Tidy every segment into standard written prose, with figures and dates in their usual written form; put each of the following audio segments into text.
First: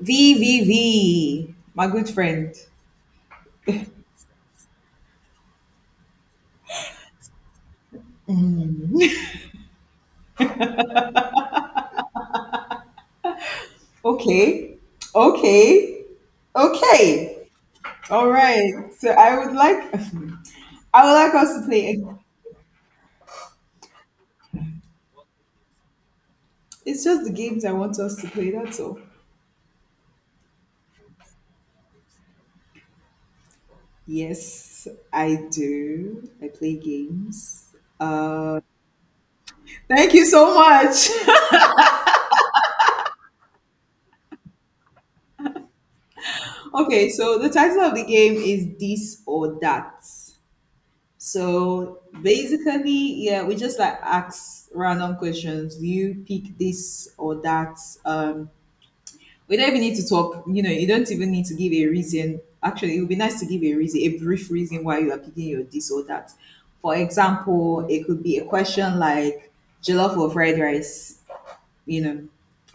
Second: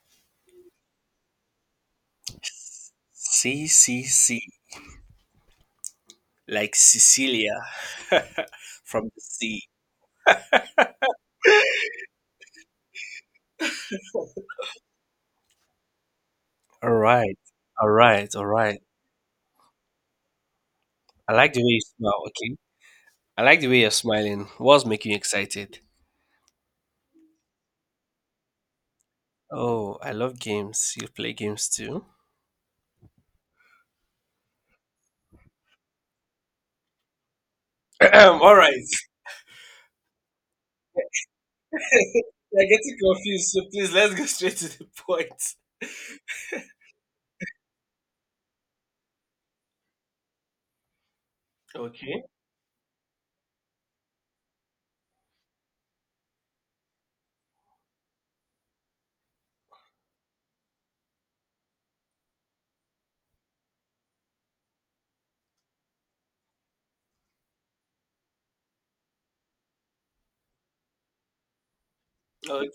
V V V, my good friend. C C C like Cecilia from the sea. Okay, okay, All okay. right, all All right, all right. right. So I would I like like us the to way you play. Smile. Okay, I like the way you're smiling. What's making you excited? It's just the games I want us to play. That's all. Oh, I love games. You play games too? Yes, I do. I play games. All Uh, right. Thank you so much. You're getting confused, so please let's go straight to the point. Okay, so the title of the game is This or That. So Okay, basically, yeah, we just like ask random questions. Do you pick this or that? Um, we don't even need to talk. You don't even need to give a reason. Actually, it would be nice to give a reason, a brief reason why you are picking your this or that. For example, it could be a question like jollof or fried rice. You know,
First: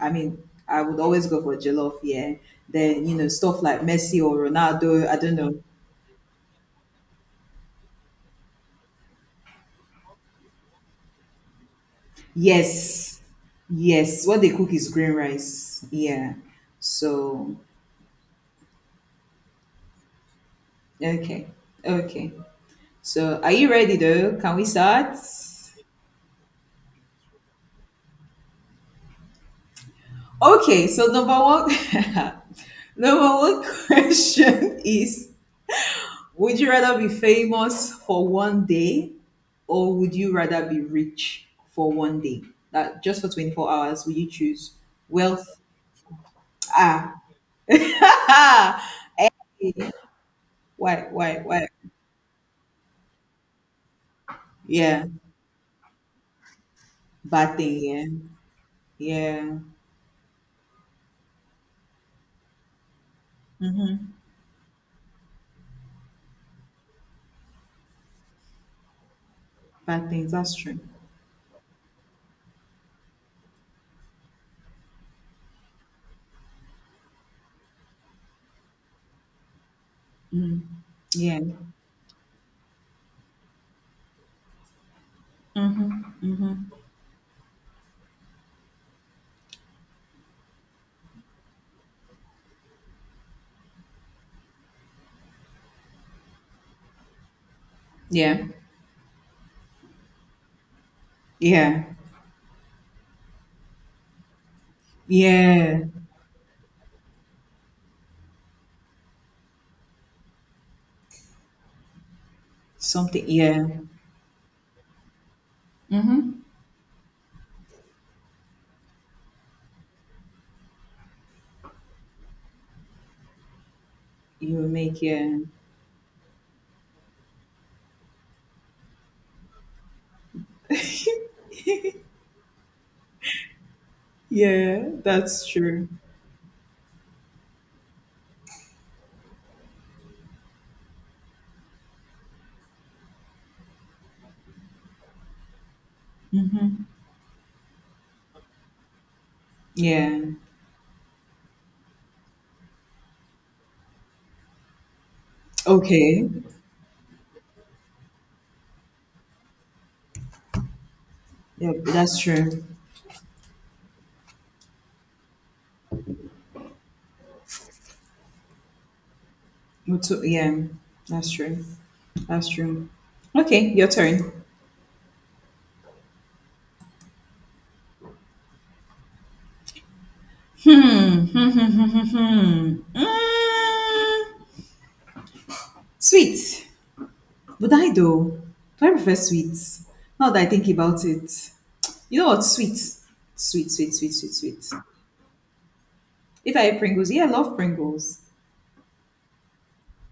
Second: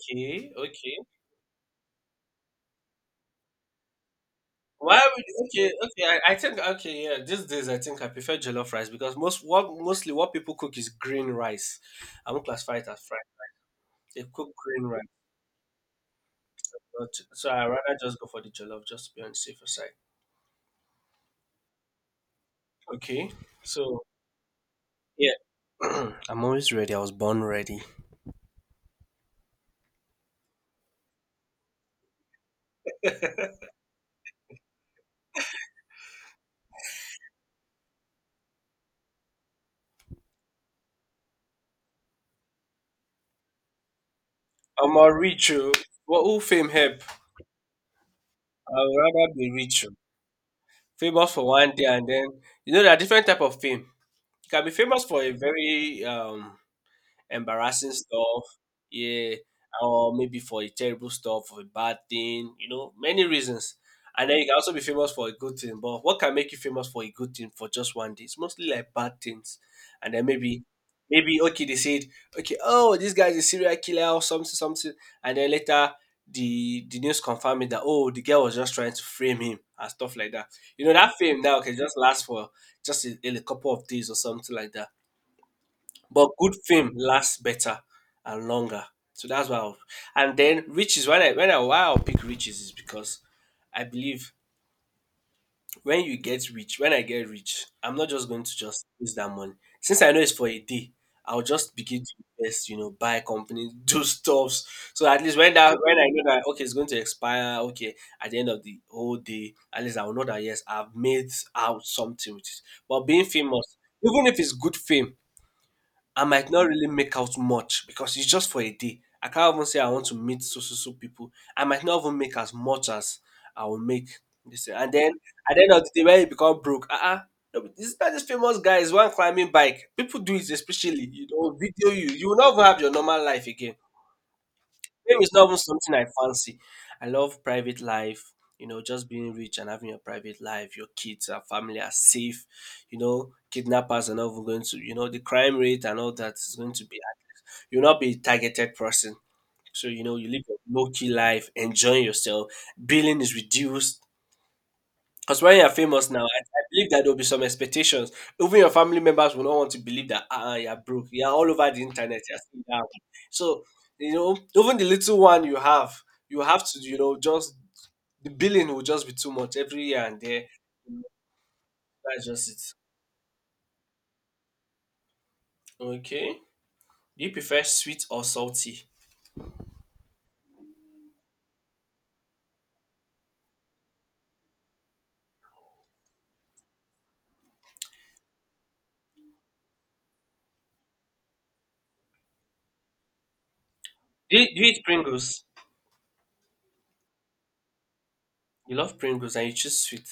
I mean, I okay. would always go for jollof. Yeah. Then stuff like Messi or Why Ronaldo. I would don't know. okay, okay? I think okay, yeah. These days, I think I prefer jollof rice because mostly what people cook is green rice. I won't classify it as fried. Yes. They Yes. What they cook cook green is rice, green rice. Yeah. but so So, I rather just go for the jollof just to be on the safer side. okay. Okay. Okay, So, are you ready so though? Can we start? yeah, I'm always ready. I was born ready. Okay. So, number one question is: Would you rather be famous for one day, or would you rather be rich for one day? That, just for 24 hours, would you choose I'm a wealth? rich. Oh. What who fame help? Ah. I'd rather be rich. Oh. Famous why, for why? 1 day, and then there are different type of fame. You can be famous Yeah. for a very Bad embarrassing thing, stuff, yeah. yeah, Yeah. or maybe for a terrible stuff, for a bad thing, many reasons. Mm-hmm. And then you can also be famous for a good thing. But what can make you famous for a good thing for just 1 day? It's mostly like bad things. Bad And then things, that's maybe, true. okay, they said, okay, oh, this guy is a serial killer or something, something. And then later the news confirming that, oh, the girl was just trying to frame him and stuff like that. Mm. You know, that fame Yeah. now can just last for just a couple of days or something like that. Mm-hmm. But good Mm-hmm. fame lasts better and longer. So that's why I'll, and then riches, when I why I'll pick riches, is because I believe when you get rich, when I get rich, I'm not just going Yeah. to just use that money. Since I know it's for a day, I'll just Yeah. begin to invest, buy companies, do stuffs. So at least when that Yeah. when I know that, okay, it's going to expire, okay, at the end of the whole day, at least I will know that yes, I've made out something with it. But being Something, yeah. famous, even if it's good fame, I Mm-hmm. might not really make out much because it's just for a day. I can't even say I want to meet so so so people. I might not even make as much as I will make. You This will thing. And make, then yeah. at the end of the day, when you become broke, this not these famous guys one climbing bike. People do it, especially, video you. You will not even have your normal life again. Yeah, Fame is not that's even true. something I fancy. I love private life, just being rich and having your private life, your kids, our family are safe, kidnappers are not even going to, the crime rate and all that is going Mm-hmm. to be. You'll not be a targeted person. So, Yeah. you live a low key life, enjoying yourself. Billing is reduced. Because when you're famous now, I, Okay. I believe that there'll be some expectations. Even your family members will not want to believe that, ah, ah, you're broke. You're all over Yeah, the that's internet. You're still true. down. So, even the little one you have to, just the billing will just be too much every year and there. Yeah, that's true. That's just That's it. true. Okay, your turn. Okay. Do you prefer sweet or salty? Hmm. Hmm. Hmm. Hmm. Hmm. Hmm. Hmm. Mm. Sweet. Would I though? Do I prefer sweets? Now that I think about it, you know what? Sweet, sweet, sweet, sweet, sweet, Do you sweet. eat Pringles? If I eat Pringles, yeah, I love Pringles, You love Pringles and you choose sweet.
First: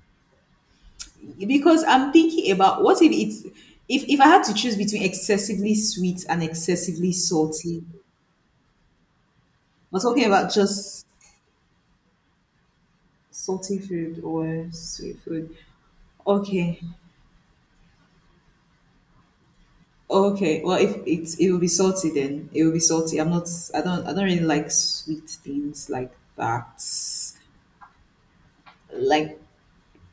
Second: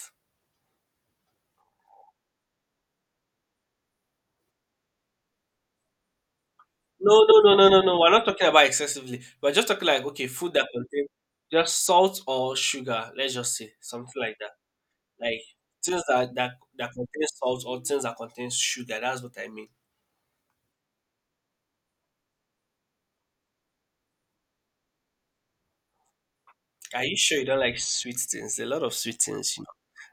because I'm thinking about what if it's if I had to choose between excessively sweet and excessively No, no, no, no, no, salty. no. We're not talking about excessively. We're just talking We're like, talking okay, food about that just contains just salt or sugar. Let's just say salty something food like that. or sweet Like food. things that that Okay, that contain salt or things that contain sugar. That's what I mean. okay. Well, if it will be salty, then it will be salty. I'm not. I don't. I don't really like sweet things like that. Are you sure you don't like sweet things? A lot of sweet Like, things, you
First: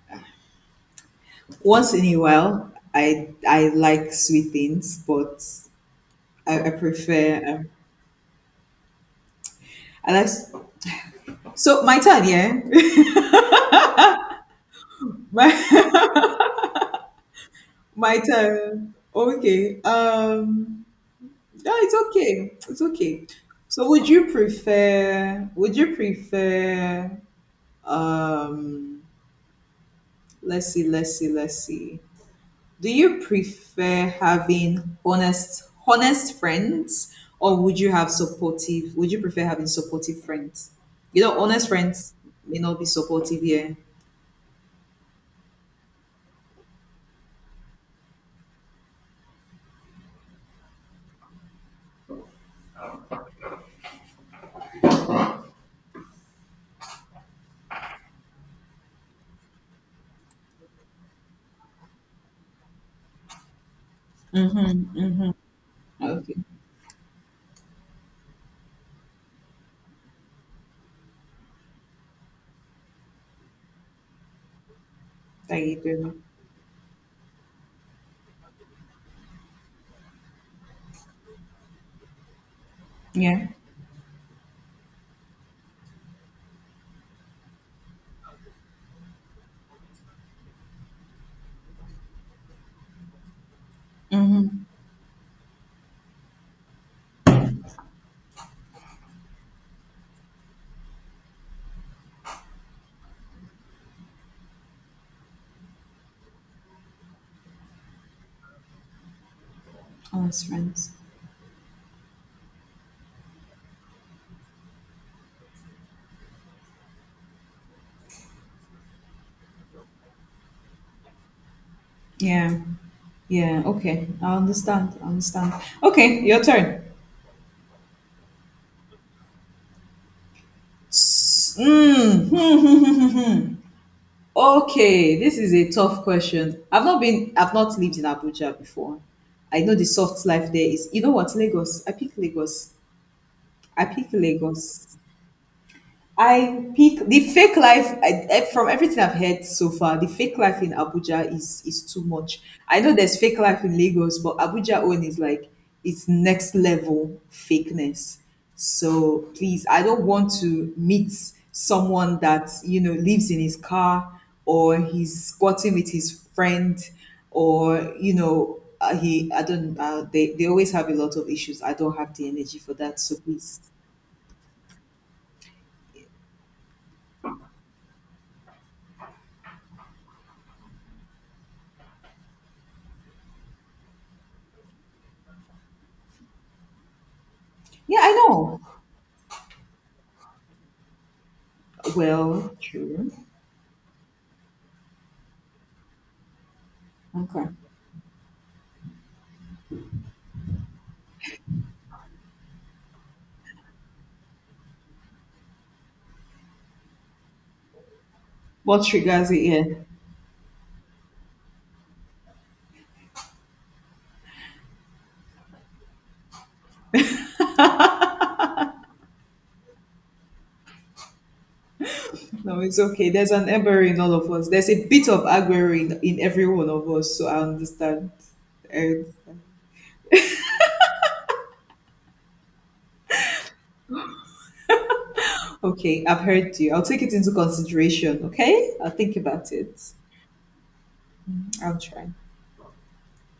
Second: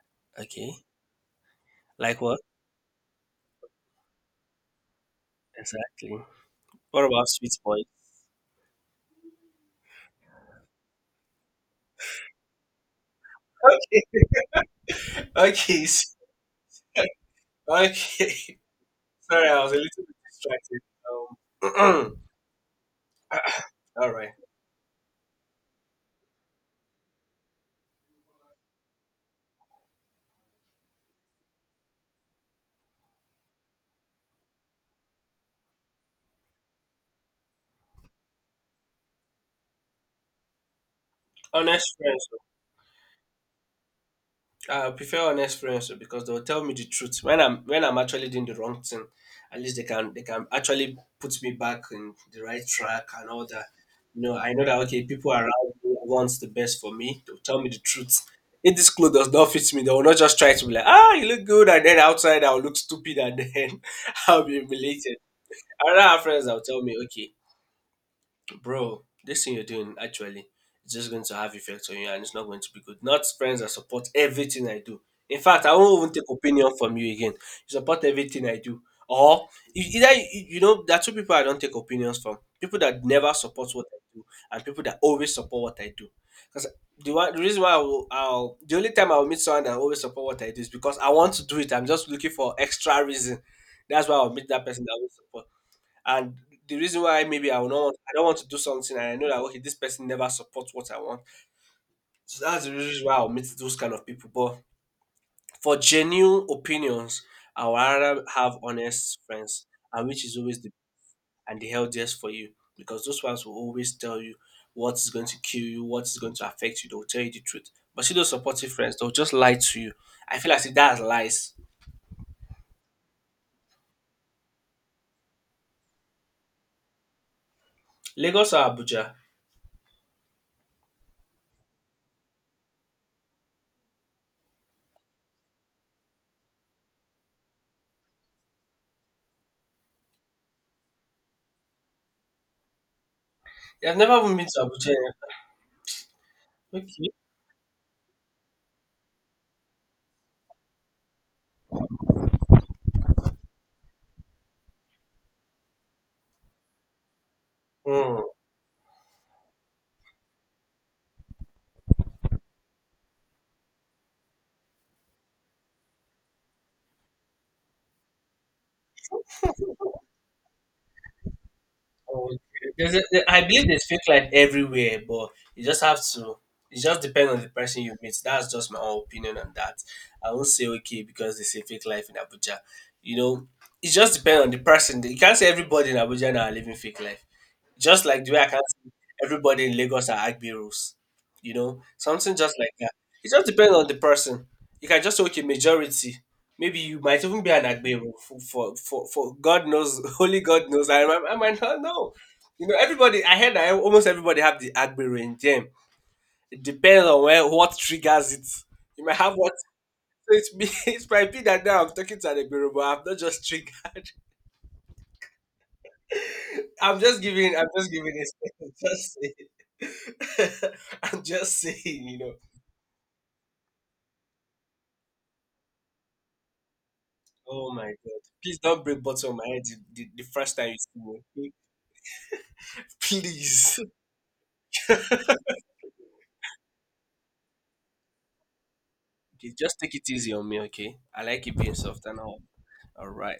know. Okay. once in a Like what? while, I like sweet things, but Exactly. I What about prefer sweet boys? I like so my turn, yeah, Okay. my Okay. My Okay. turn. Sorry, I was a Okay, little bit distracted. No, it's Um, okay, it's okay. So, would all right. you prefer? Would you prefer? Um, let's see, let's see, let's see. Do you prefer having honest friends, or would you prefer having supportive friends? Honest Honest friends friends. may not be supportive, yeah. I prefer honest friendship because they will tell me the truth when I'm actually doing the wrong thing. At least they can actually put me back in the right track and all that. I know that, okay, people around me wants the best for me. They'll tell me the truth. If this clothes does not fit me, they will not just try to be like, ah, you look good, and then outside I'll look stupid, and then I'll be Mm-hmm. humiliated. Mm-hmm. Another Okay. friends that will tell me, okay, bro, this thing you're doing actually is just going to have effects on you and it's not going to be good. Not friends that support everything I do. In fact, Thank I you won't very even much. take opinion from you again. You support everything I do. Or either you there are two people I don't take opinions from. People that never Yeah. support what I do and people that always support what I do. Because the reason why I will, I'll the only time I'll meet someone that always support what I do is because I want to do it. I'm just looking for extra reason. That's why I'll meet that Mm-hmm. person that will support. And the reason why, maybe I don't want to do something and I know that, okay, this person never supports what I want. So that's the reason why I'll meet those kind of people. But for genuine opinions, I would rather have honest friends, and which is Honest always the friends. and the healthiest for you, because those ones will always tell you what is going to kill you, what is going to affect you. They'll tell you the truth. But see those supportive friends, they'll just lie to you. I feel like, see, that's lies. Yeah. Yeah. Okay. I understand. I understand. Okay, your turn. Lagos or Abuja? S- Mm. Okay, this is a tough question. I've not lived in Abuja before. I know the soft life there is. You know what, Lagos? I pick Lagos. I I've pick never even been to Abuja. Lagos. Eh? I pick Okay. the fake life, from everything I've heard so far. The fake life in Abuja is too much. I know there's fake life in Lagos, but Abuja own is like, it's next level fakeness. Hmm. So please, I don't want to meet someone that lives in his car, or he's squatting with his friend, or he I don't they always have a lot of issues. I don't have the Oh, energy yeah. for that. So I please, believe there's fake light everywhere, but you just have to. It just depends on the person you meet. That's just my own opinion on that. I won't say okay because they say fake life in Abuja. You know, it just depends on the person. You can't say everybody in Abuja now are living fake life. yeah, Just I like the way I can know. see everybody in Lagos are Agbiros, something just Well, like that. true. It just depends on the person. You can just say, okay, majority. Maybe you might even Okay. be an Agbero for, God knows, only God knows. Remember, I might not know. Everybody, I heard that almost everybody have the Agbero in them. It depends on where, what triggers it. What You might triggers have it? what, Yeah. so it might be that now I'm talking to an Agbero, but I'm not just triggered. I'm just giving it. I'm just saying. I'm just saying. You know. No, it's okay. There's an Ebery in all of us. There's a bit of Aguero in every one of us. So I Oh my understand. god! Please I don't break bottle on understand. my head the first time you see me. Okay? Please. Okay, I've heard you. I'll take it into consideration. Okay, I'll think Okay, about just it. take it easy on me, okay? I like it being I'll soft try. and all. All right.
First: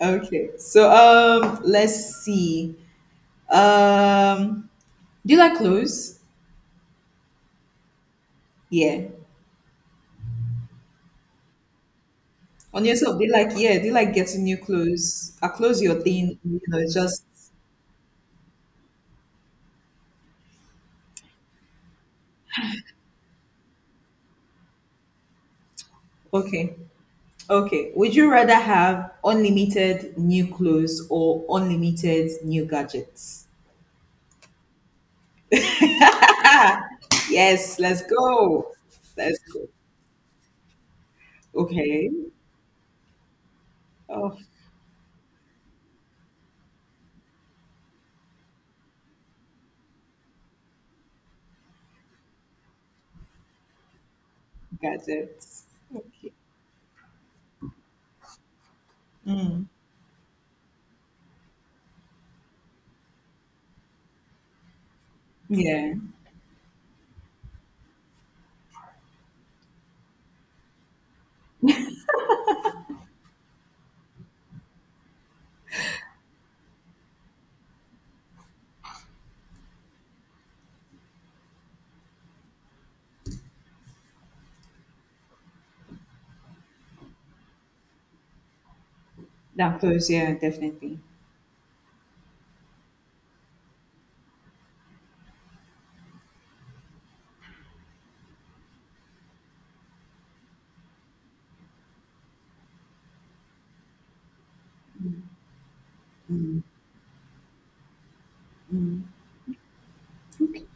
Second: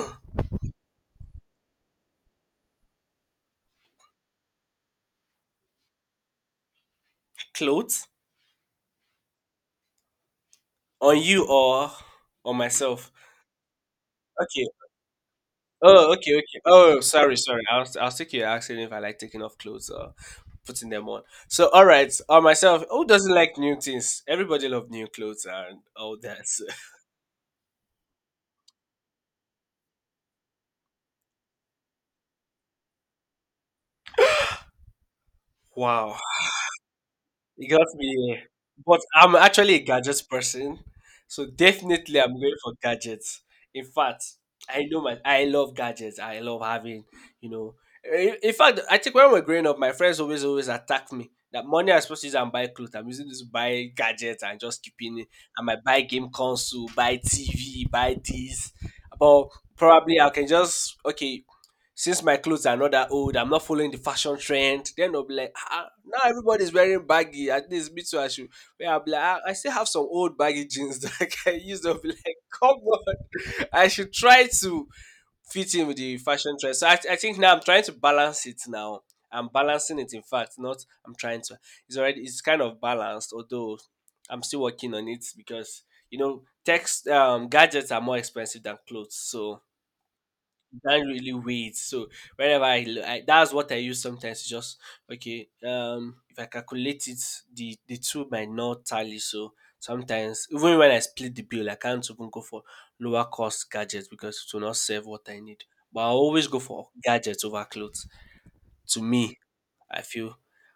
Okay, so let's see. Um, do you like clothes? Clothes Yeah. on you or on On myself? yourself, do you like, yeah? Do you like getting new Okay. clothes? Are clothes your Oh, okay, thing? okay. You know, it's Oh, just sorry, sorry. I was thinking you're asking if I like taking off clothes or putting them on. So, all right, on myself, who doesn't like new things? Everybody love new clothes and all that. So. okay. Okay. Would you rather have unlimited new clothes or unlimited new gadgets? Wow, you Yes, got let's me. go. But I'm Let's go. actually a gadgets person, so Okay. definitely I'm going for gadgets. In fact, Oh, I know my I love gadgets. I love having, you know. In fact, I think when we're growing up, my friends always attack me that money I'm supposed to use and buy clothes, I'm using this to buy gadgets and just keeping it. I gadgets. might buy game console, buy TV, buy this. But probably I can just, okay. Since my clothes are not that old, I'm not following the fashion trend. Then I'll be like, ah, ah, Yeah. now everybody's wearing baggy. At least me too, I should. Where I'll be like, ah, I still have some old baggy jeans that I can use. I'll be like, come on, I should try to fit in with the fashion trend. So I think now I'm trying to balance it now. I'm balancing it. In fact, not I'm trying to. It's already it's kind of balanced, although I'm still working on it because text gadgets are more expensive than clothes. So That clothes. Yeah, definitely. can't really wait. So whenever I that's what I use sometimes. To just okay. If I calculate it, the two might not tally. So sometimes even when I split the bill, I can't even go for lower cost gadgets because it will not save what I need. But I always go Mm, for gadgets over clothes. To mm. me, I feel Okay.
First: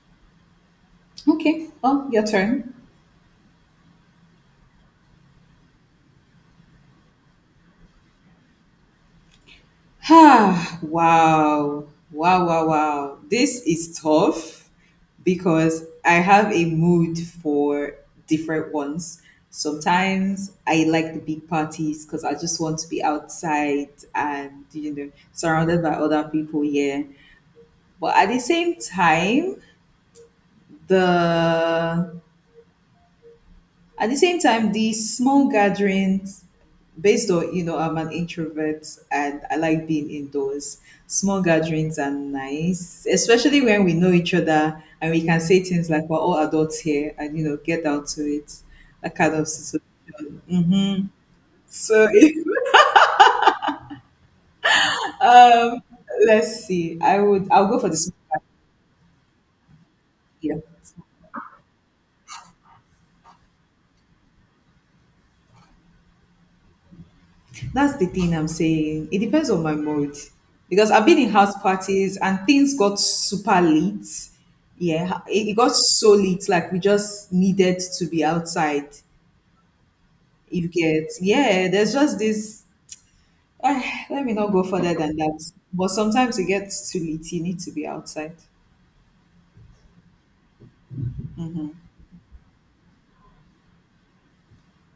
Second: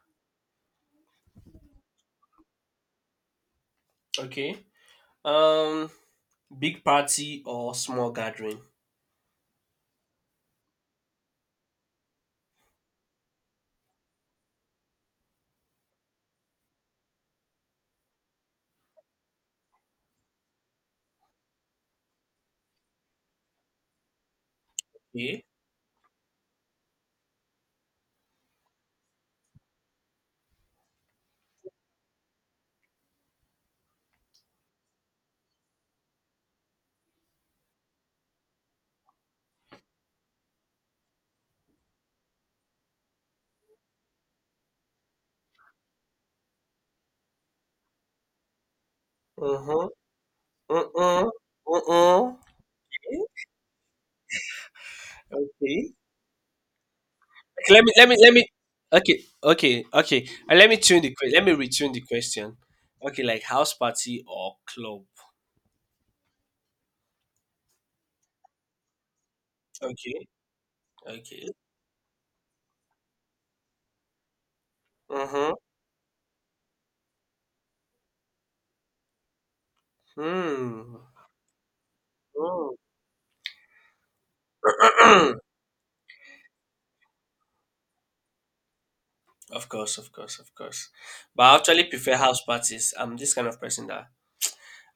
Okay. Well, your turn. okay. Um, big party or small gathering? Ah, wow. Wow, wow, wow. This is tough because I have a mood for different ones. Sometimes I like the big parties because I just want to be outside and, Okay. surrounded by other people, yeah. But at the same time, the at the same time, the small gatherings, based on I'm an introvert and I like being indoors. Small gatherings are nice, especially when we know each other, and we can say things like, we're all adults here, and get down to it. That kind of Uh situation. huh. Uh uh. Uh So uh. Okay. let's see, I'll go Let for me the let me small let me okay, okay, okay, and gathering, yeah. Let me retune the question. Okay, like house party or club? That's the thing, I'm saying it depends on my mood Okay, because I've been in okay. house parties and things got super late, yeah. it, Mm-hmm. it got so late, like we just needed to be outside. You Hmm. get, yeah, there's just this, ah, let me not go further than Mm. that. But sometimes it gets too late. You need to be outside. Of course, of course, of course. But I actually prefer house parties. I'm this kind of person that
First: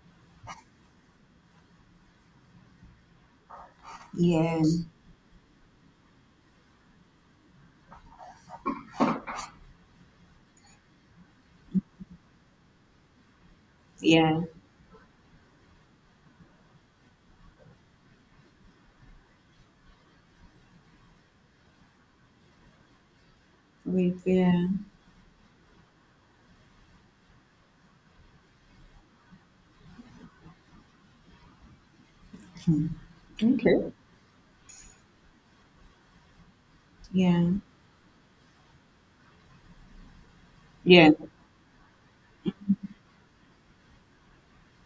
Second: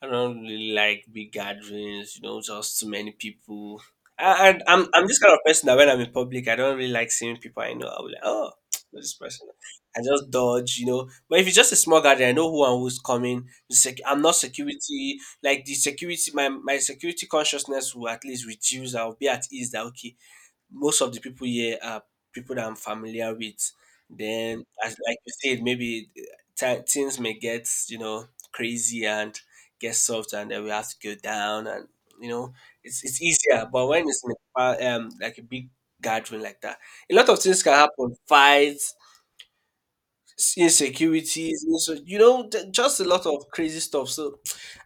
I don't really like big gatherings, just too many people. I, I, Yeah, I'm I'm this kind of person that when I'm in public, I don't really like seeing people I know. I'll be like, oh, this person. I just dodge. But if it's just a small gathering, I know who and who's coming. I'm not yeah, security. Like the security, my security consciousness will at least reduce. I'll be at ease that, okay, most of the people here are people that I'm familiar with. we, Then, yeah, as like you said, maybe things may get crazy and get soft, and then we have to go down, and you know it's easier. But okay, when it's in like a big gathering like that, a lot of yeah, things can happen: fights, yeah, insecurities, so just a lot of crazy stuff. So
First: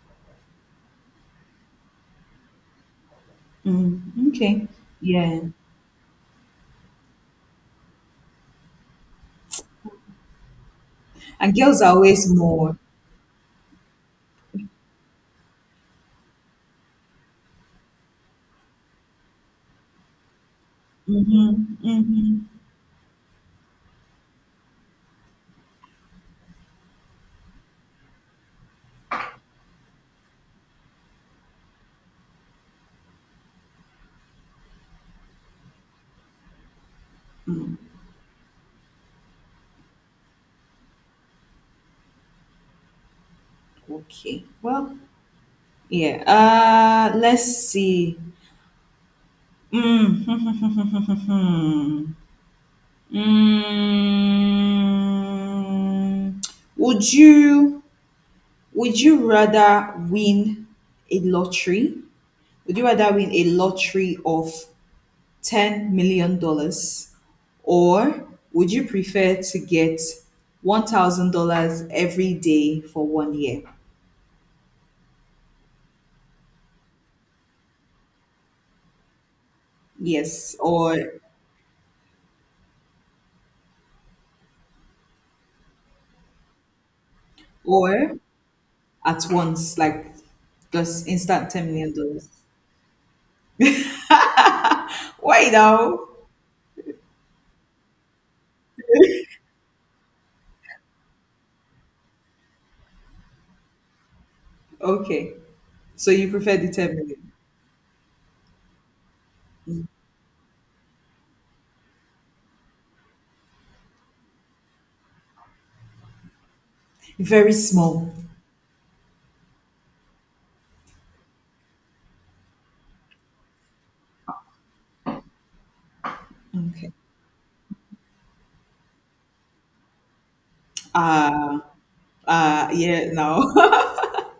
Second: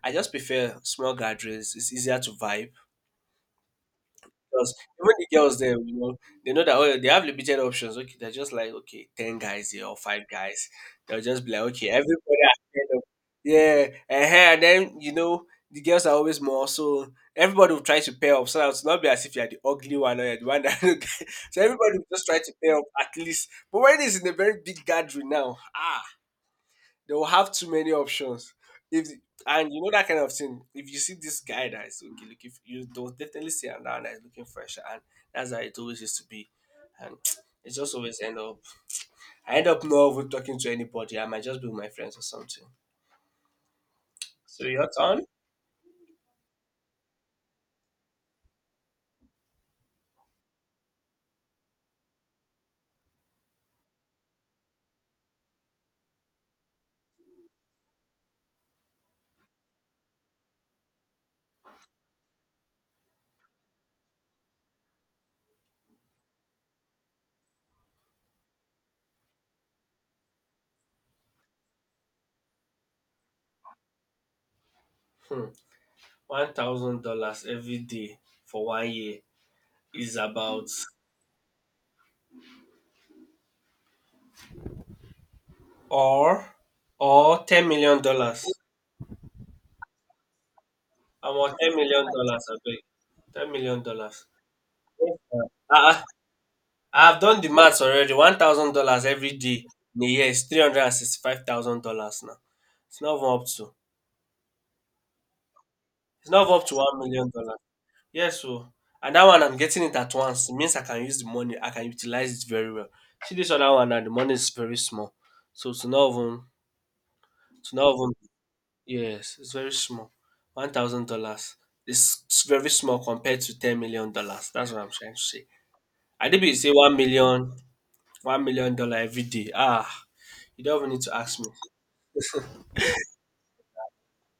I just prefer small gatherings. It's easier to vibe. mm, okay, Because even the yeah. girls there, they know that, oh, they have limited options. Okay, they're just like, okay, ten guys here or five guys. They'll just be And like, girls okay, are always everybody. has more. kind of- Yeah, uh-huh. And then the girls are always more, so everybody will try to pair up. So that it's not be as if you're the ugly one or you're the one that. So Mm-hmm, everybody will just mm-hmm. try to pair up at least. But when it's in a very big gathering now, they will have too many options. If And you know that kind of thing, if you see this guy that is okay, look, if you don't definitely see another that is looking fresh. And that's how it always used to be, and it just always end up. I end up not even talking to anybody. I might just be with my friends or something. Okay, So your well, turn. yeah. Let's see. Mm, hmm. Mm. Would you? Would you rather win a lottery? Would you rather win a lottery of $10 million, or would you prefer to get $1,000 every day for one year? Hmm. $1,000 every day for one year is Yes, about, or or or ten million or dollars. at once, like just I'm instant on ten ten million million dollars. dollars. I beg $10 million. Why Uh, now? I've done the maths already. $1,000 every day in a year is $365,000 now. It's not even up to. Okay, so It's you not even prefer up the to ten one million million? dollars. Yes, so and that one I'm getting it at once. It means I can use the money. I can utilize it very well. See this other one and the money is very small. So to not even Very to not even small. yes, it's very small. $1,000 is very small compared to $10 million. That's what I'm trying to say. I did be say Okay. 1 million, $1 million every day. Ah, you don't even need to ask me. Ah, ah, yeah. Now.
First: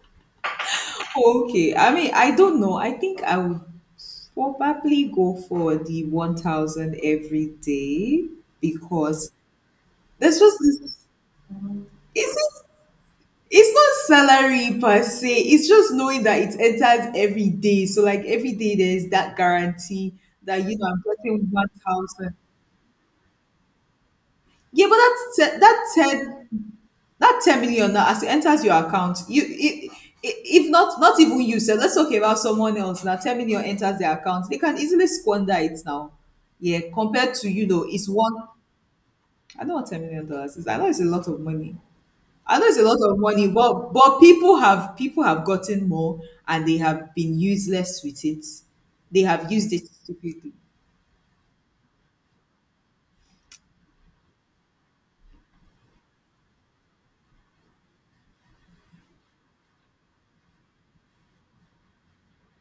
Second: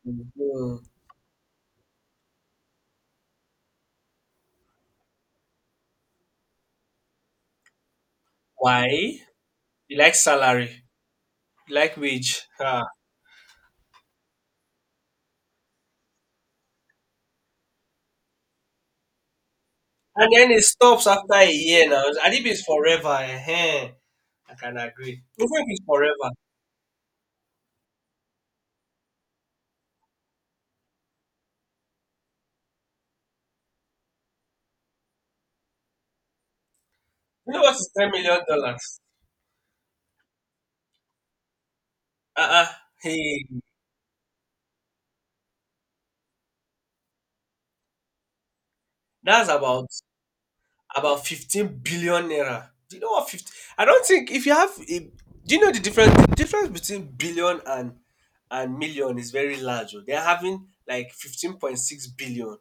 Mm. Okay, I mean, I don't know. I think I would probably go for the 1000 every day Why? because You like there's just salary, this, you like it's, wage. just- Ah. it's not salary per se, it's just knowing that it enters every day. So, like, every day there's that guarantee And then it that, I'm stops after getting a year now. And 1000. if it's forever, I can Yeah, but agree. that's Even te- if it's that forever, 10 that 10 million, now as it enters your account, you, if not even you. So let's talk about someone else now. 10 million enters their account, they can easily squander it now, yeah, compared to, you know what is it's $10 one. million? Dollars? I know what $10 million is, I know it's a lot of money. I Uh-uh. know it's a lot of Hey, money, but people have gotten more, and they have been useless with it. They that's have used it about stupidly about 15 billion naira. Do you know what 50? I don't think if you have a, do you know the difference? The difference between billion and million is very large. Oh. They're having like 15.6 billion.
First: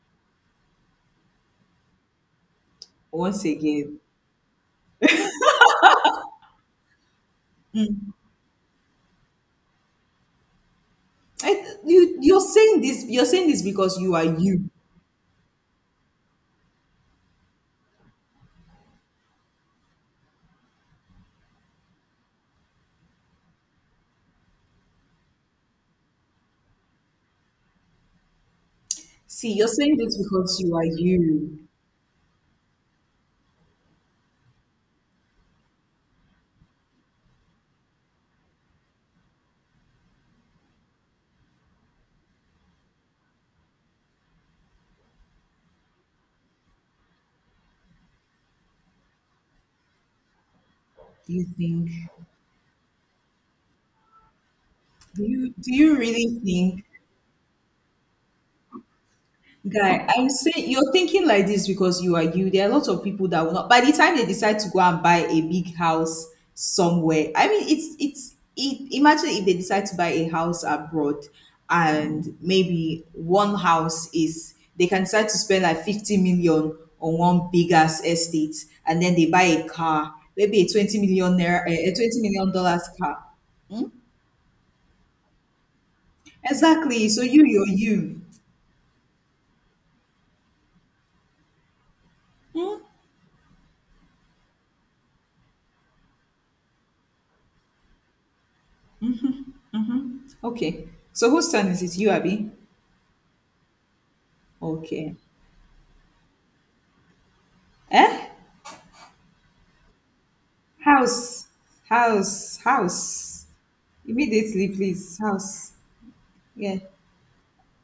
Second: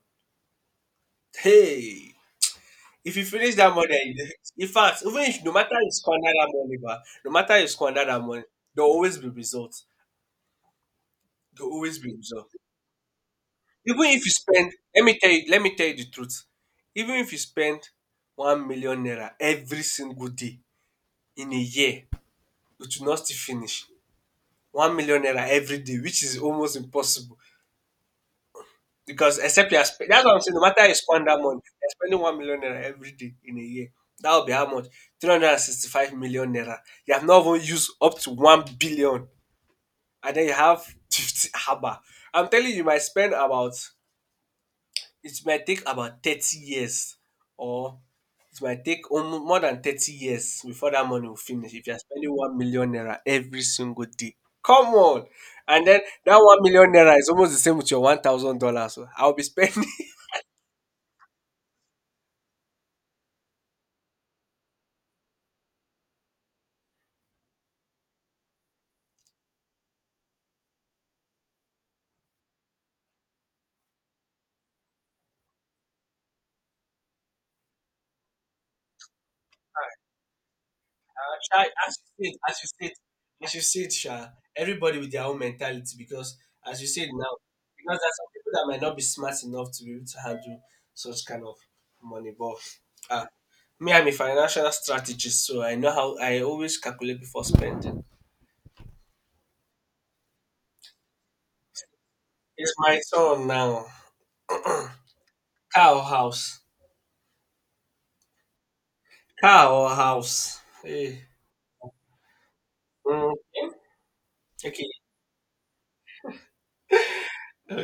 Hey. If you once finish that again. money, in fact, even if no matter you squander that money, no matter you squander that money, there'll always be results. There'll I, always be you you're results. saying this because Even you are if you you. spend, let me tell you the truth. Even if you spend 1 million naira every single day in a year, it will not still finish. 1 million naira every day, which is almost impossible. Because See, you're except you are saying this that's what I'm saying. because No you matter are how you spend that money, you. you're spending 1 million naira every day in a year. That will be how much? 365 million naira. You have not even used up to 1 billion. And then you have 50 haba. I'm telling you, you might spend about it might take about 30 years, or it might take more than 30 years before that money Do will you finish if think? you're spending 1 million naira every single day. Come Do on. you do And you then really that one think, million naira is almost the same with your $1,000. So I'll be spending guy? I'm saying you're thinking like this because you are you. There are a lot of people that will not. By the time they decide to go and buy a big house somewhere, I mean, it's it. Imagine if they decide to buy a house abroad, and maybe one house is they can decide to spend like 50 million on one big ass estate, and then they buy a car, maybe a 20 million naira, Sha, a as twenty you said, million as you dollars said, car. as you Hmm? said, Sha, everybody with their own mentality, because, as you said Exactly. So now, you're because there are you. some people that might not be smart enough to be able to handle such kind of money. But Hmm? uh, me, I'm a financial strategist, so I know how I always calculate before spending. Okay. So whose turn is it? You, Abby? It's my turn now. Okay. Car or house? Eh? Car or house? Hey. House. House. Mm. House. Immediately, Okay. please. House. Yeah.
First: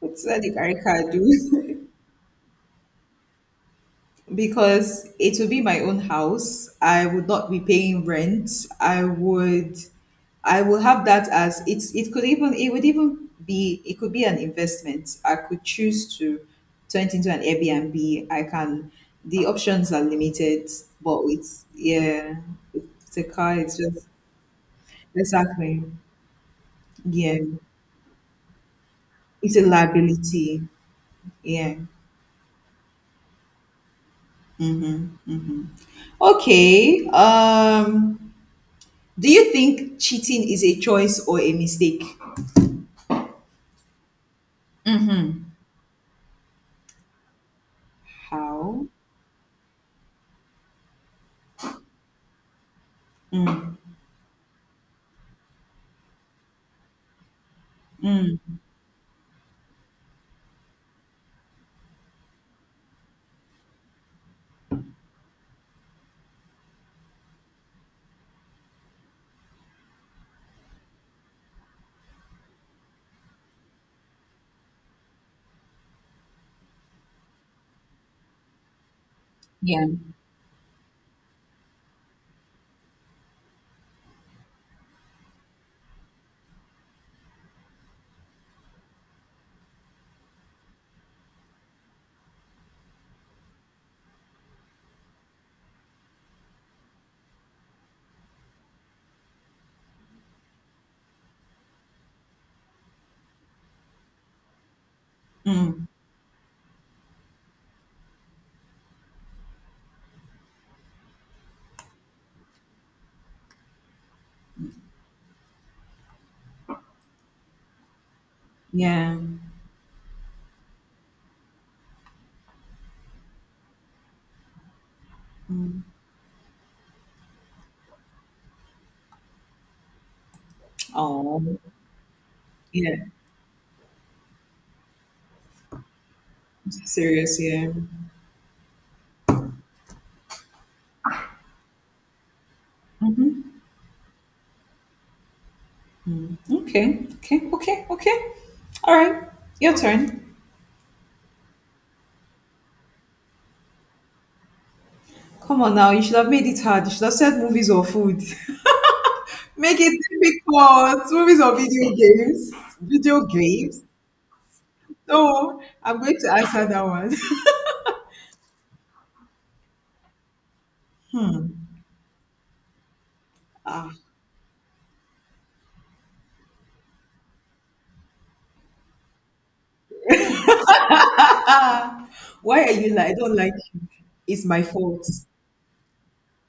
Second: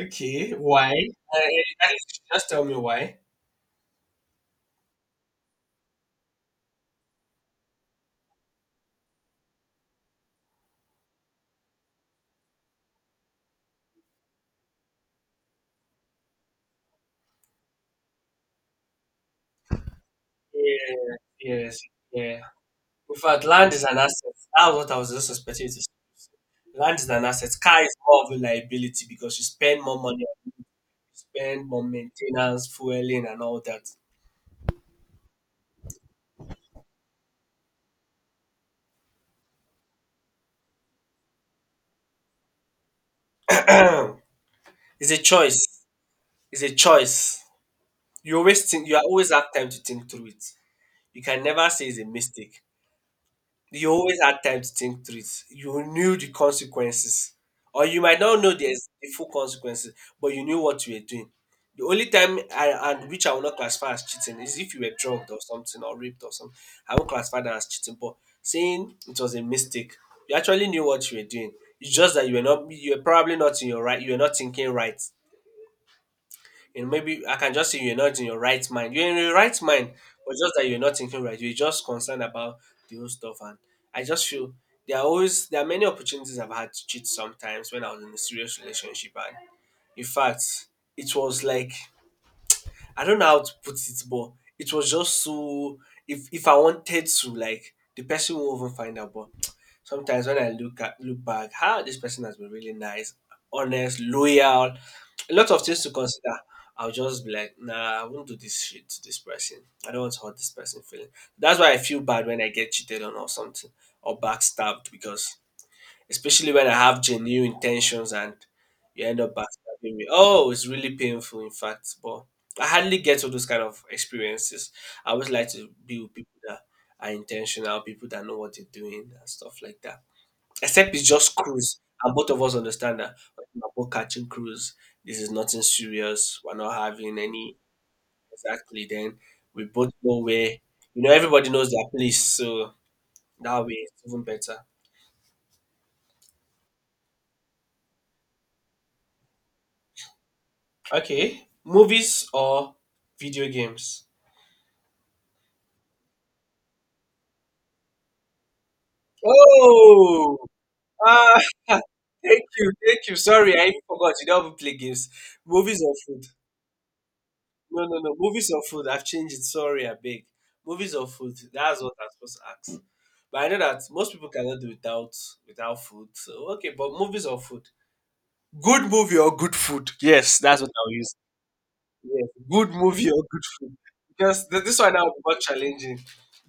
What's that the Why? caricature do? Just tell me why. Because it will be my own house. I would not be paying rent. I would I will have that as it could be an investment. I could choose to turn it into an Airbnb. I can The options are limited, Yeah. but it's, Yes. yeah, Yeah. In it's a fact, car, land it's is an just asset. That's what I was just expecting you to exactly. say. Land is an Yeah. asset. Car is more of a liability because you It's a spend more money, you liability. spend Yeah. more maintenance, fueling, and all that. Okay. Do you think cheating is a choice or a mistake? Hmm. It's a choice. It's a choice. You always How? think. You always have time to think through it. You can never say it's a mistake. You always had time to think through it. You knew the consequences, or you might not Mm, know the full consequences, but you knew what you were doing. The only time and which I will not classify as cheating is if you were drugged or something or raped or something. I won't classify that as cheating, but saying it was a mistake, you actually knew what you were doing. It's just that you were not, you were probably not in your right, you were not thinking right. And maybe I can just say you're not in your right mind. You're in your right yeah. mind, but just that you're not thinking right. You're just concerned about the whole stuff. And I just feel there are many opportunities I've had to cheat sometimes when I was in a serious relationship. And in fact, it was like I don't know how to put it, but it was just so if I wanted to, like the person won't even find out. But sometimes when I look back, how this person has been really nice, honest, loyal, a lot of things Mm, to consider. I'll just be like, nah, I won't do this shit to this person. I don't want to hurt this person feeling. That's why I feel bad when I get cheated on or something or backstabbed because especially when I have genuine intentions and you yeah. end up backstabbing me. Oh, it's really painful, in fact. But I hardly get all those kind of experiences. I always like to Mm. be with people that are intentional, people that know what they're doing and stuff like that. Except it's just Oh. cruise, and both of us Yeah, understand that we're both catching cruise. This is nothing serious. We're not having serious, any yeah. exactly. Then we both know where everybody knows their place, so that way it's even better. Okay, okay, okay, okay. All right, your turn. Okay. Movies or video games? Come on now, you should have made it hard. You should have said movies or food. Make it Oh, difficult. ah, Movies or video thank games. you, thank you. Video Sorry, I games. forgot. You don't even play games. No, Movies or I'm going food? to answer that one. No, no, no. Movies or food? I've changed it. Sorry, I beg. Movies or food? That's what I'm supposed to ask. But I know that most people cannot do without food. So okay, but movies or food? Good movie or good food? Yes, that's what I'll use. Yes, Why good are you like, movie I or don't good like food? you. It's Because my this one now fault. will be more challenging.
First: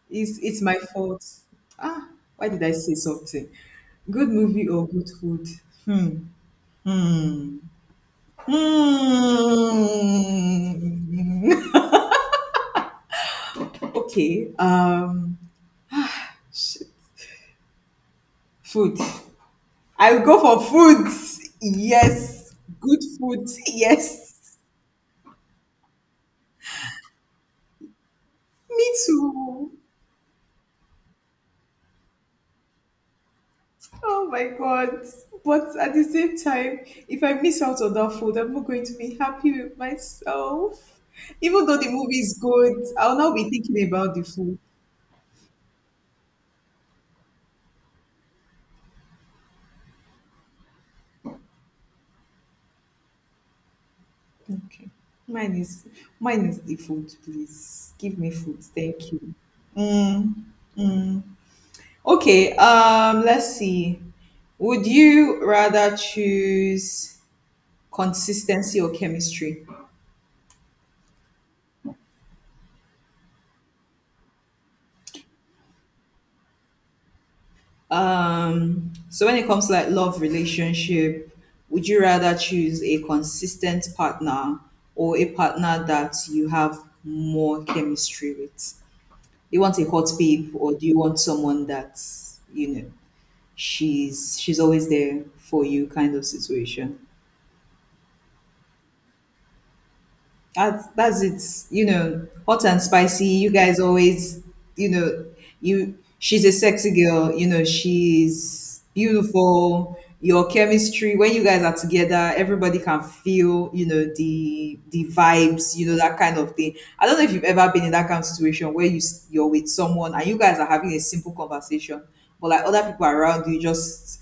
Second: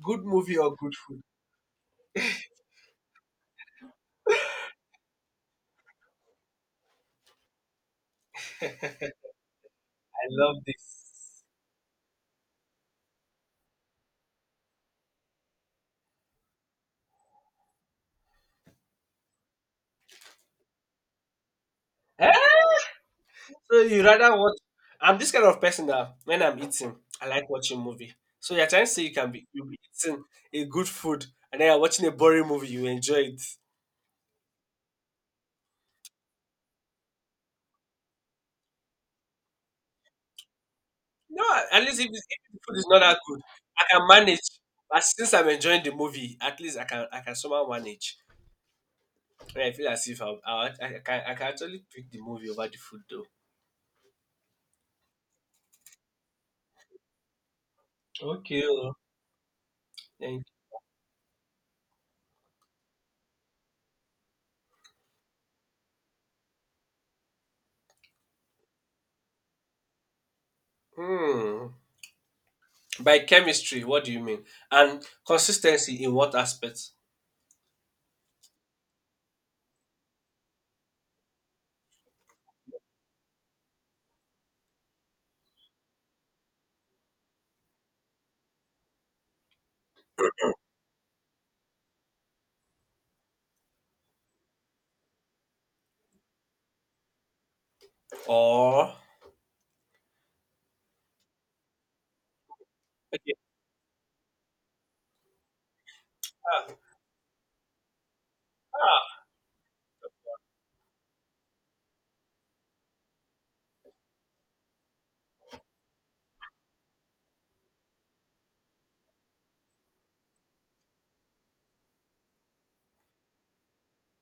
Good It's movie it's or my good food? fault. Ah, why did I say something? Good movie or good food? Hmm. Hmm. I love this. Hmm. Okay. Sh- Food. I'll go for food. Eh? Yes. Good food. So you rather watch? Yes. I'm this kind of person that when I'm eating, I like watching movie. So you're trying Me to say you can be you too. be eating a good food and then you're watching a boring movie, you enjoy it? Oh my God. But at the same time, if I miss out on that food, I'm not going to be happy with myself. No, Even though at the least movie is if the food good, is not I'll that now good, be I thinking can about the manage. food. But since I'm enjoying the movie, at least I can somehow manage. When I feel as if I can actually pick the movie over the food though. Okay. Mine is mine is the food, please. Give me food. Okay. Oh. Thank you. Thank. Okay, let's see. Would you rather choose consistency or chemistry? Hmm. By chemistry, what do you mean? And consistency in what aspect? So when it comes to like love relationship, would you rather choose a consistent partner or a partner that you have more chemistry with? You want a hot babe or do you want someone that, you know, she's always there for you kind of situation? Or That's it. Hot and spicy. okay, You guys always, you know, you. She's a ah, sexy girl. She's ah, beautiful. Your chemistry when you guys are together, everybody can feel. You know the vibes. You know that kind of thing. I don't know if you've ever been in that kind of situation, where you're with someone and you guys are having a simple conversation, but like other people around you just,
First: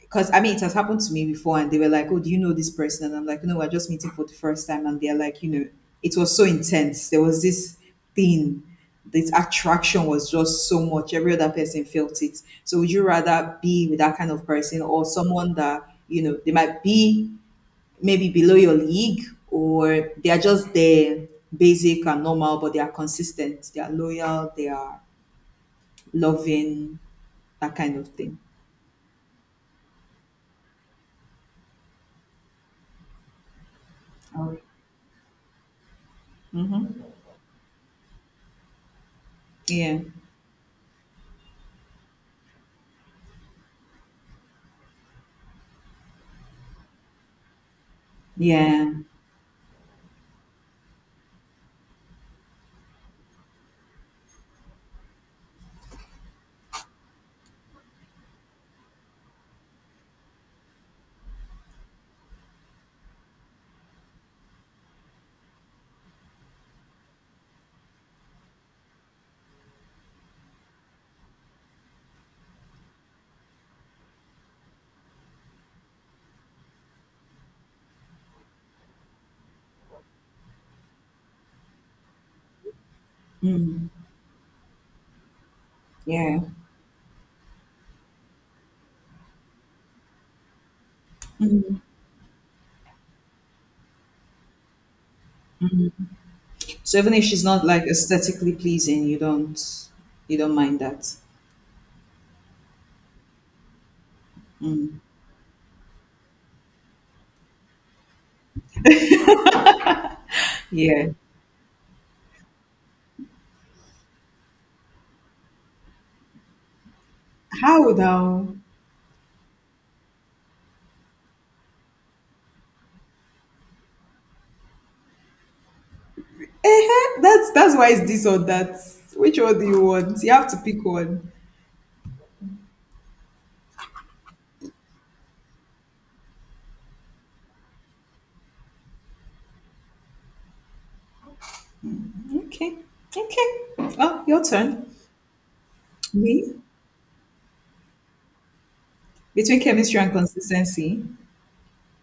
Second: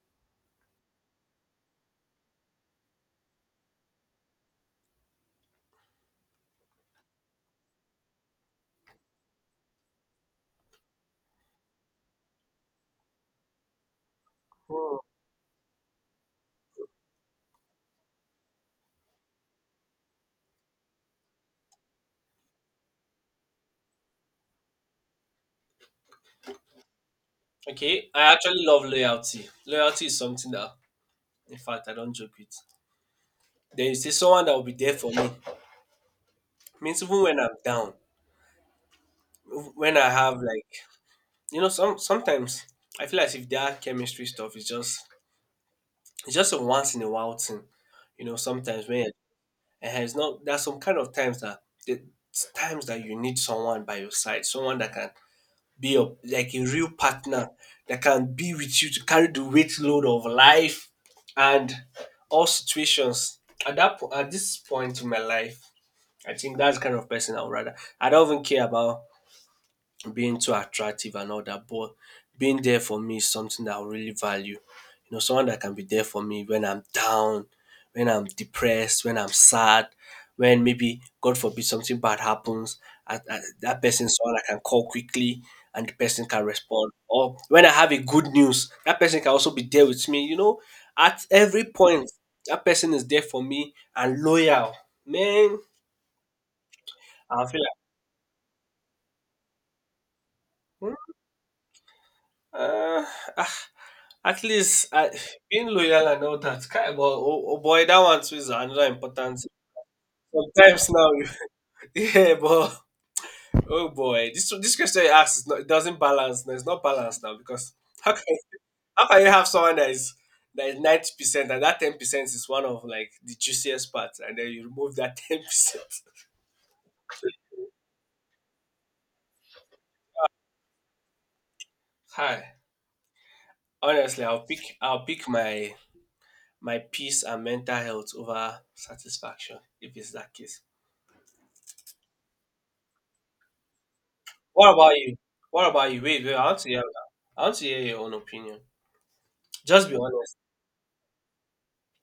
because I mean, it has happened to me before, and they were like, "Oh, do you know this person?" And I'm like, "No, we're just meeting for the first time." And they're like, "You know, it was so intense. There was this thing, this attraction was just so much. Every other person felt it. So, would you rather be with that kind of person, hmm, or someone that they might be maybe below your league, or they are just there, basic and normal, but they are consistent, they are loyal, they are loving, that kind of okay. I thing." actually love loyalty. Loyalty is something that, in fact, I don't joke with. There is this someone that Oh. will be there for me. Means Hmm. even when I'm down, when Yeah. I have like, sometimes I feel as if that chemistry stuff is just it's just a once in a while thing. You know, sometimes Yeah. when it has not, there's some kind of times that the times that you need someone by your side, someone that can be a like a real partner that can be with you to carry the weight load of life and all situations. At this point in my life, I think that's the kind of person I would rather. I don't even care about being too attractive and all that, but being there for me is something that I really value. Someone that can be there for me when I'm down, when I'm depressed, when I'm sad, when maybe God forbid something bad happens, that Mm, person is someone I can call quickly and the person yeah. can respond. Or when I have a good news, that person can also be there with me. You know, at every Mm. point, that person is there for me and loyal. Man, So even if she's I feel not like. like aesthetically pleasing, you don't mind hmm, that. Uh, ah, At least I, being loyal and all that. Kind but oh, oh boy, that one too is another important thing. Sometimes now, Yeah. you, yeah, but oh boy, this question you ask is not it doesn't balance. No, it's not balanced now because How how can now? how can you have someone that is 90% and that 10% is one of like the juiciest parts, and then you remove that 10%. That's why it's this or that. Which one do you want? You have to pick one. Hi, honestly, I'll pick my peace and mental health over satisfaction if it's that case. Okay. Okay. Oh, your What turn. about you? What about you? Wait, wait. I Me? want to hear. I want to hear your own opinion. Between Just be chemistry and honest. consistency.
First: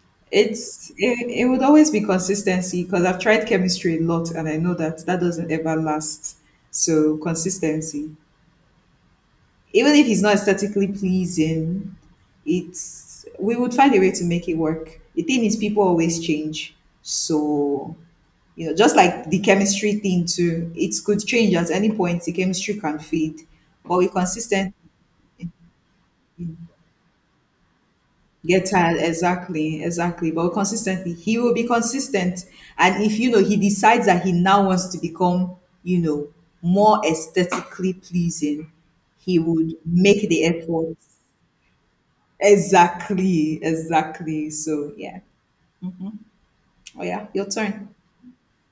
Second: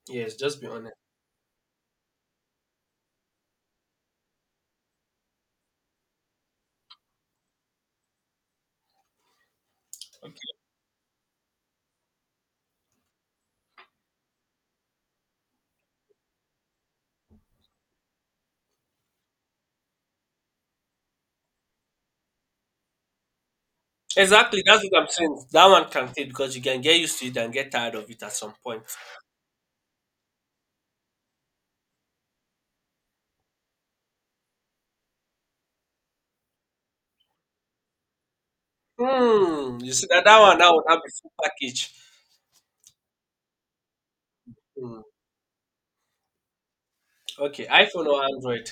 Yes, just be It's honest. it, it would always be consistency because I've tried chemistry a lot, and I know that that doesn't ever last. So consistency. Even if he's not aesthetically pleasing, it's we would find a way to make it work. The thing is, people always change. So, just like the chemistry thing too, it could change at any point. The chemistry can fade, but we Exactly. consistently That's what I'm saying. That one can stay because you can get used to it and get tired of it at some get point. tired. Exactly, exactly. But we consistently, he will be consistent. And if he decides that he now wants to become, you know, more aesthetically pleasing, he would Hmm. You see that make that the one that would effort. have a full package. Exactly, exactly. So Hmm. yeah. Oh yeah, your Okay. turn. iPhone or Android?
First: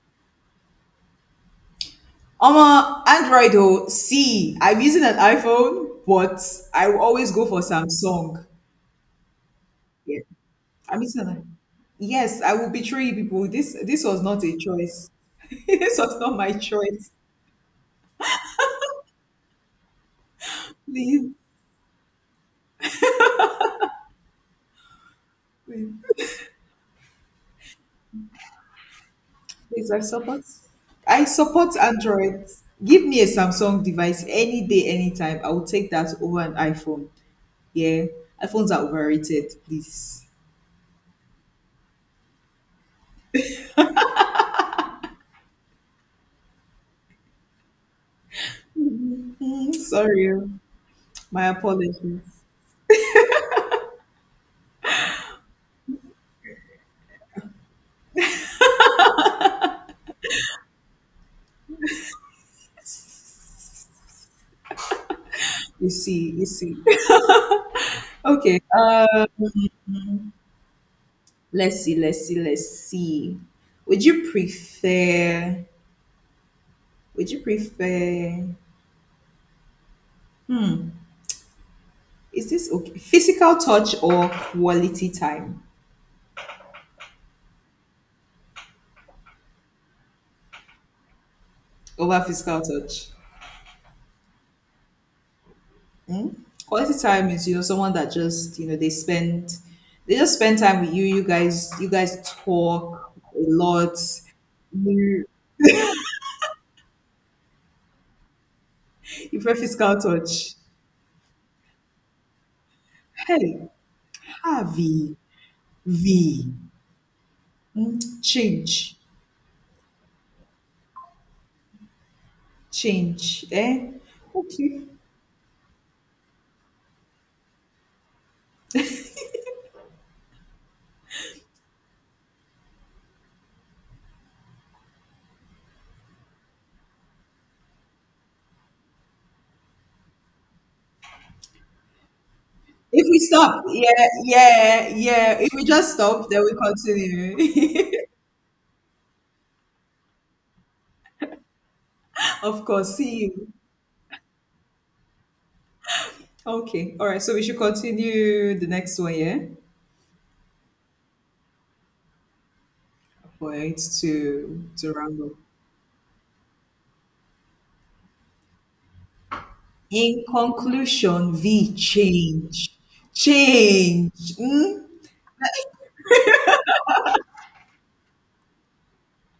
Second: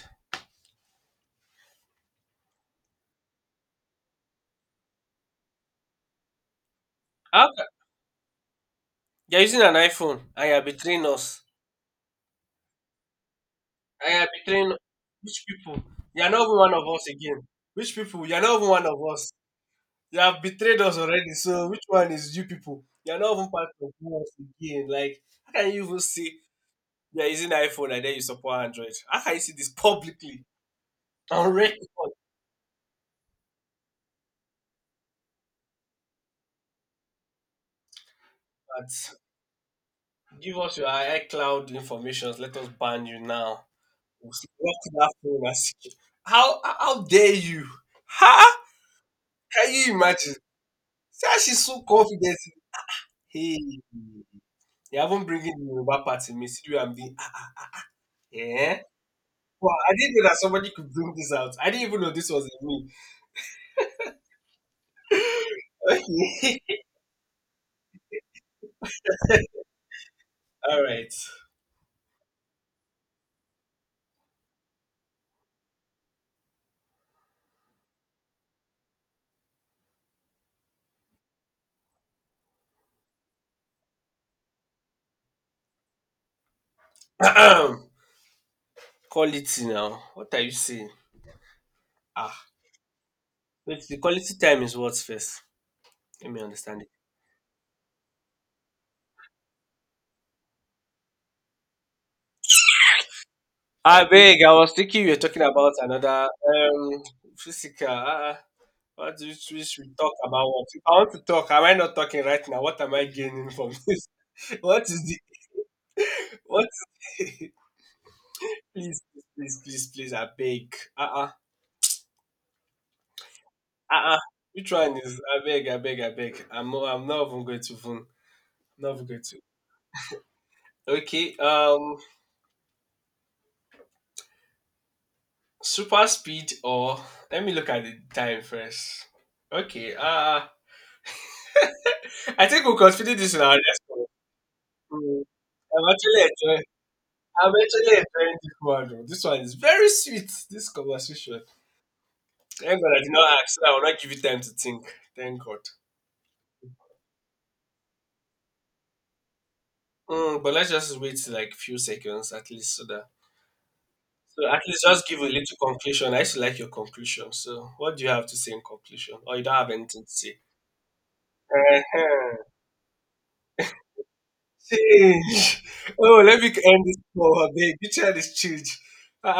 I'm a Android though. See, I'm using an iPhone, but I will always go for Okay. Samsung. You're using an Yeah. iPhone and you're I'm betraying using us. an Yes, I will betray you people. This And was you're not a betraying choice. which people? This was You're not not my even one of us choice. again. Which people? You're not even one of us. You have betrayed us Please, already. So which one is you people? You're not even part of us again. Like how can you please, even say you're using iPhone and then you support Android? How can you see this please, publicly I on support record? Android. Give me a Samsung device any day, anytime. I will take that over an iPhone. Yeah. iPhones are That overrated, please. give us your iCloud information. Let us ban you now. We'll lock that phone and see. How dare you? Huh? Can Mm, you sorry. imagine? Oh. See how My she's so apologies. confident. Hey, you haven't bringing the Yoruba party. Me see you and being ah, eh? Wow, I didn't know that somebody could bring this out. I didn't even know this was in me. You see, you Okay. see. Okay. All right. Let's see, let's see, let's see. Would you prefer, would you prefer, is this okay? Physical touch or quality time quality now. What are you saying? over Ah, physical touch? wait, the quality time is what first? Let me understand it. Quality time is, someone that just, they just spend time with you. You guys talk a lot. I beg, I was thinking you were You, talking about another um physical. What do you you prefer we physical should talk about? touch. What if I want to talk? Am I not talking right now? What am I gaining Hey, from this? What is Harvey, the V, what? please, mm, change, please, I beg. Change, eh? Ah ah, which Okay. one is? I beg, I beg. I'm not even going to even, not even going to. Okay, super speed or let me look at the time first. Okay, I think we'll If consider we this in our stop, next one. yeah, yeah, Mm, yeah. If we I'm just stop, actually then we enjoying. I'm continue. actually enjoying this one though. This one is very sweet. This conversation. Of Thank God course, I did see not you. ask, so I will not give you time to think. Thank God. Okay, all right. So we should continue the next one, yeah, Mm, but let's just wait like few seconds at least so that for it so at to least to just give round a up. little conclusion. I still like your conclusion. So what do you have to say in conclusion? Or you don't have anything to In say? conclusion, V Uh-huh. change, change. Mm, Change. Oh, let me end this call, babe. You try this change. Ah,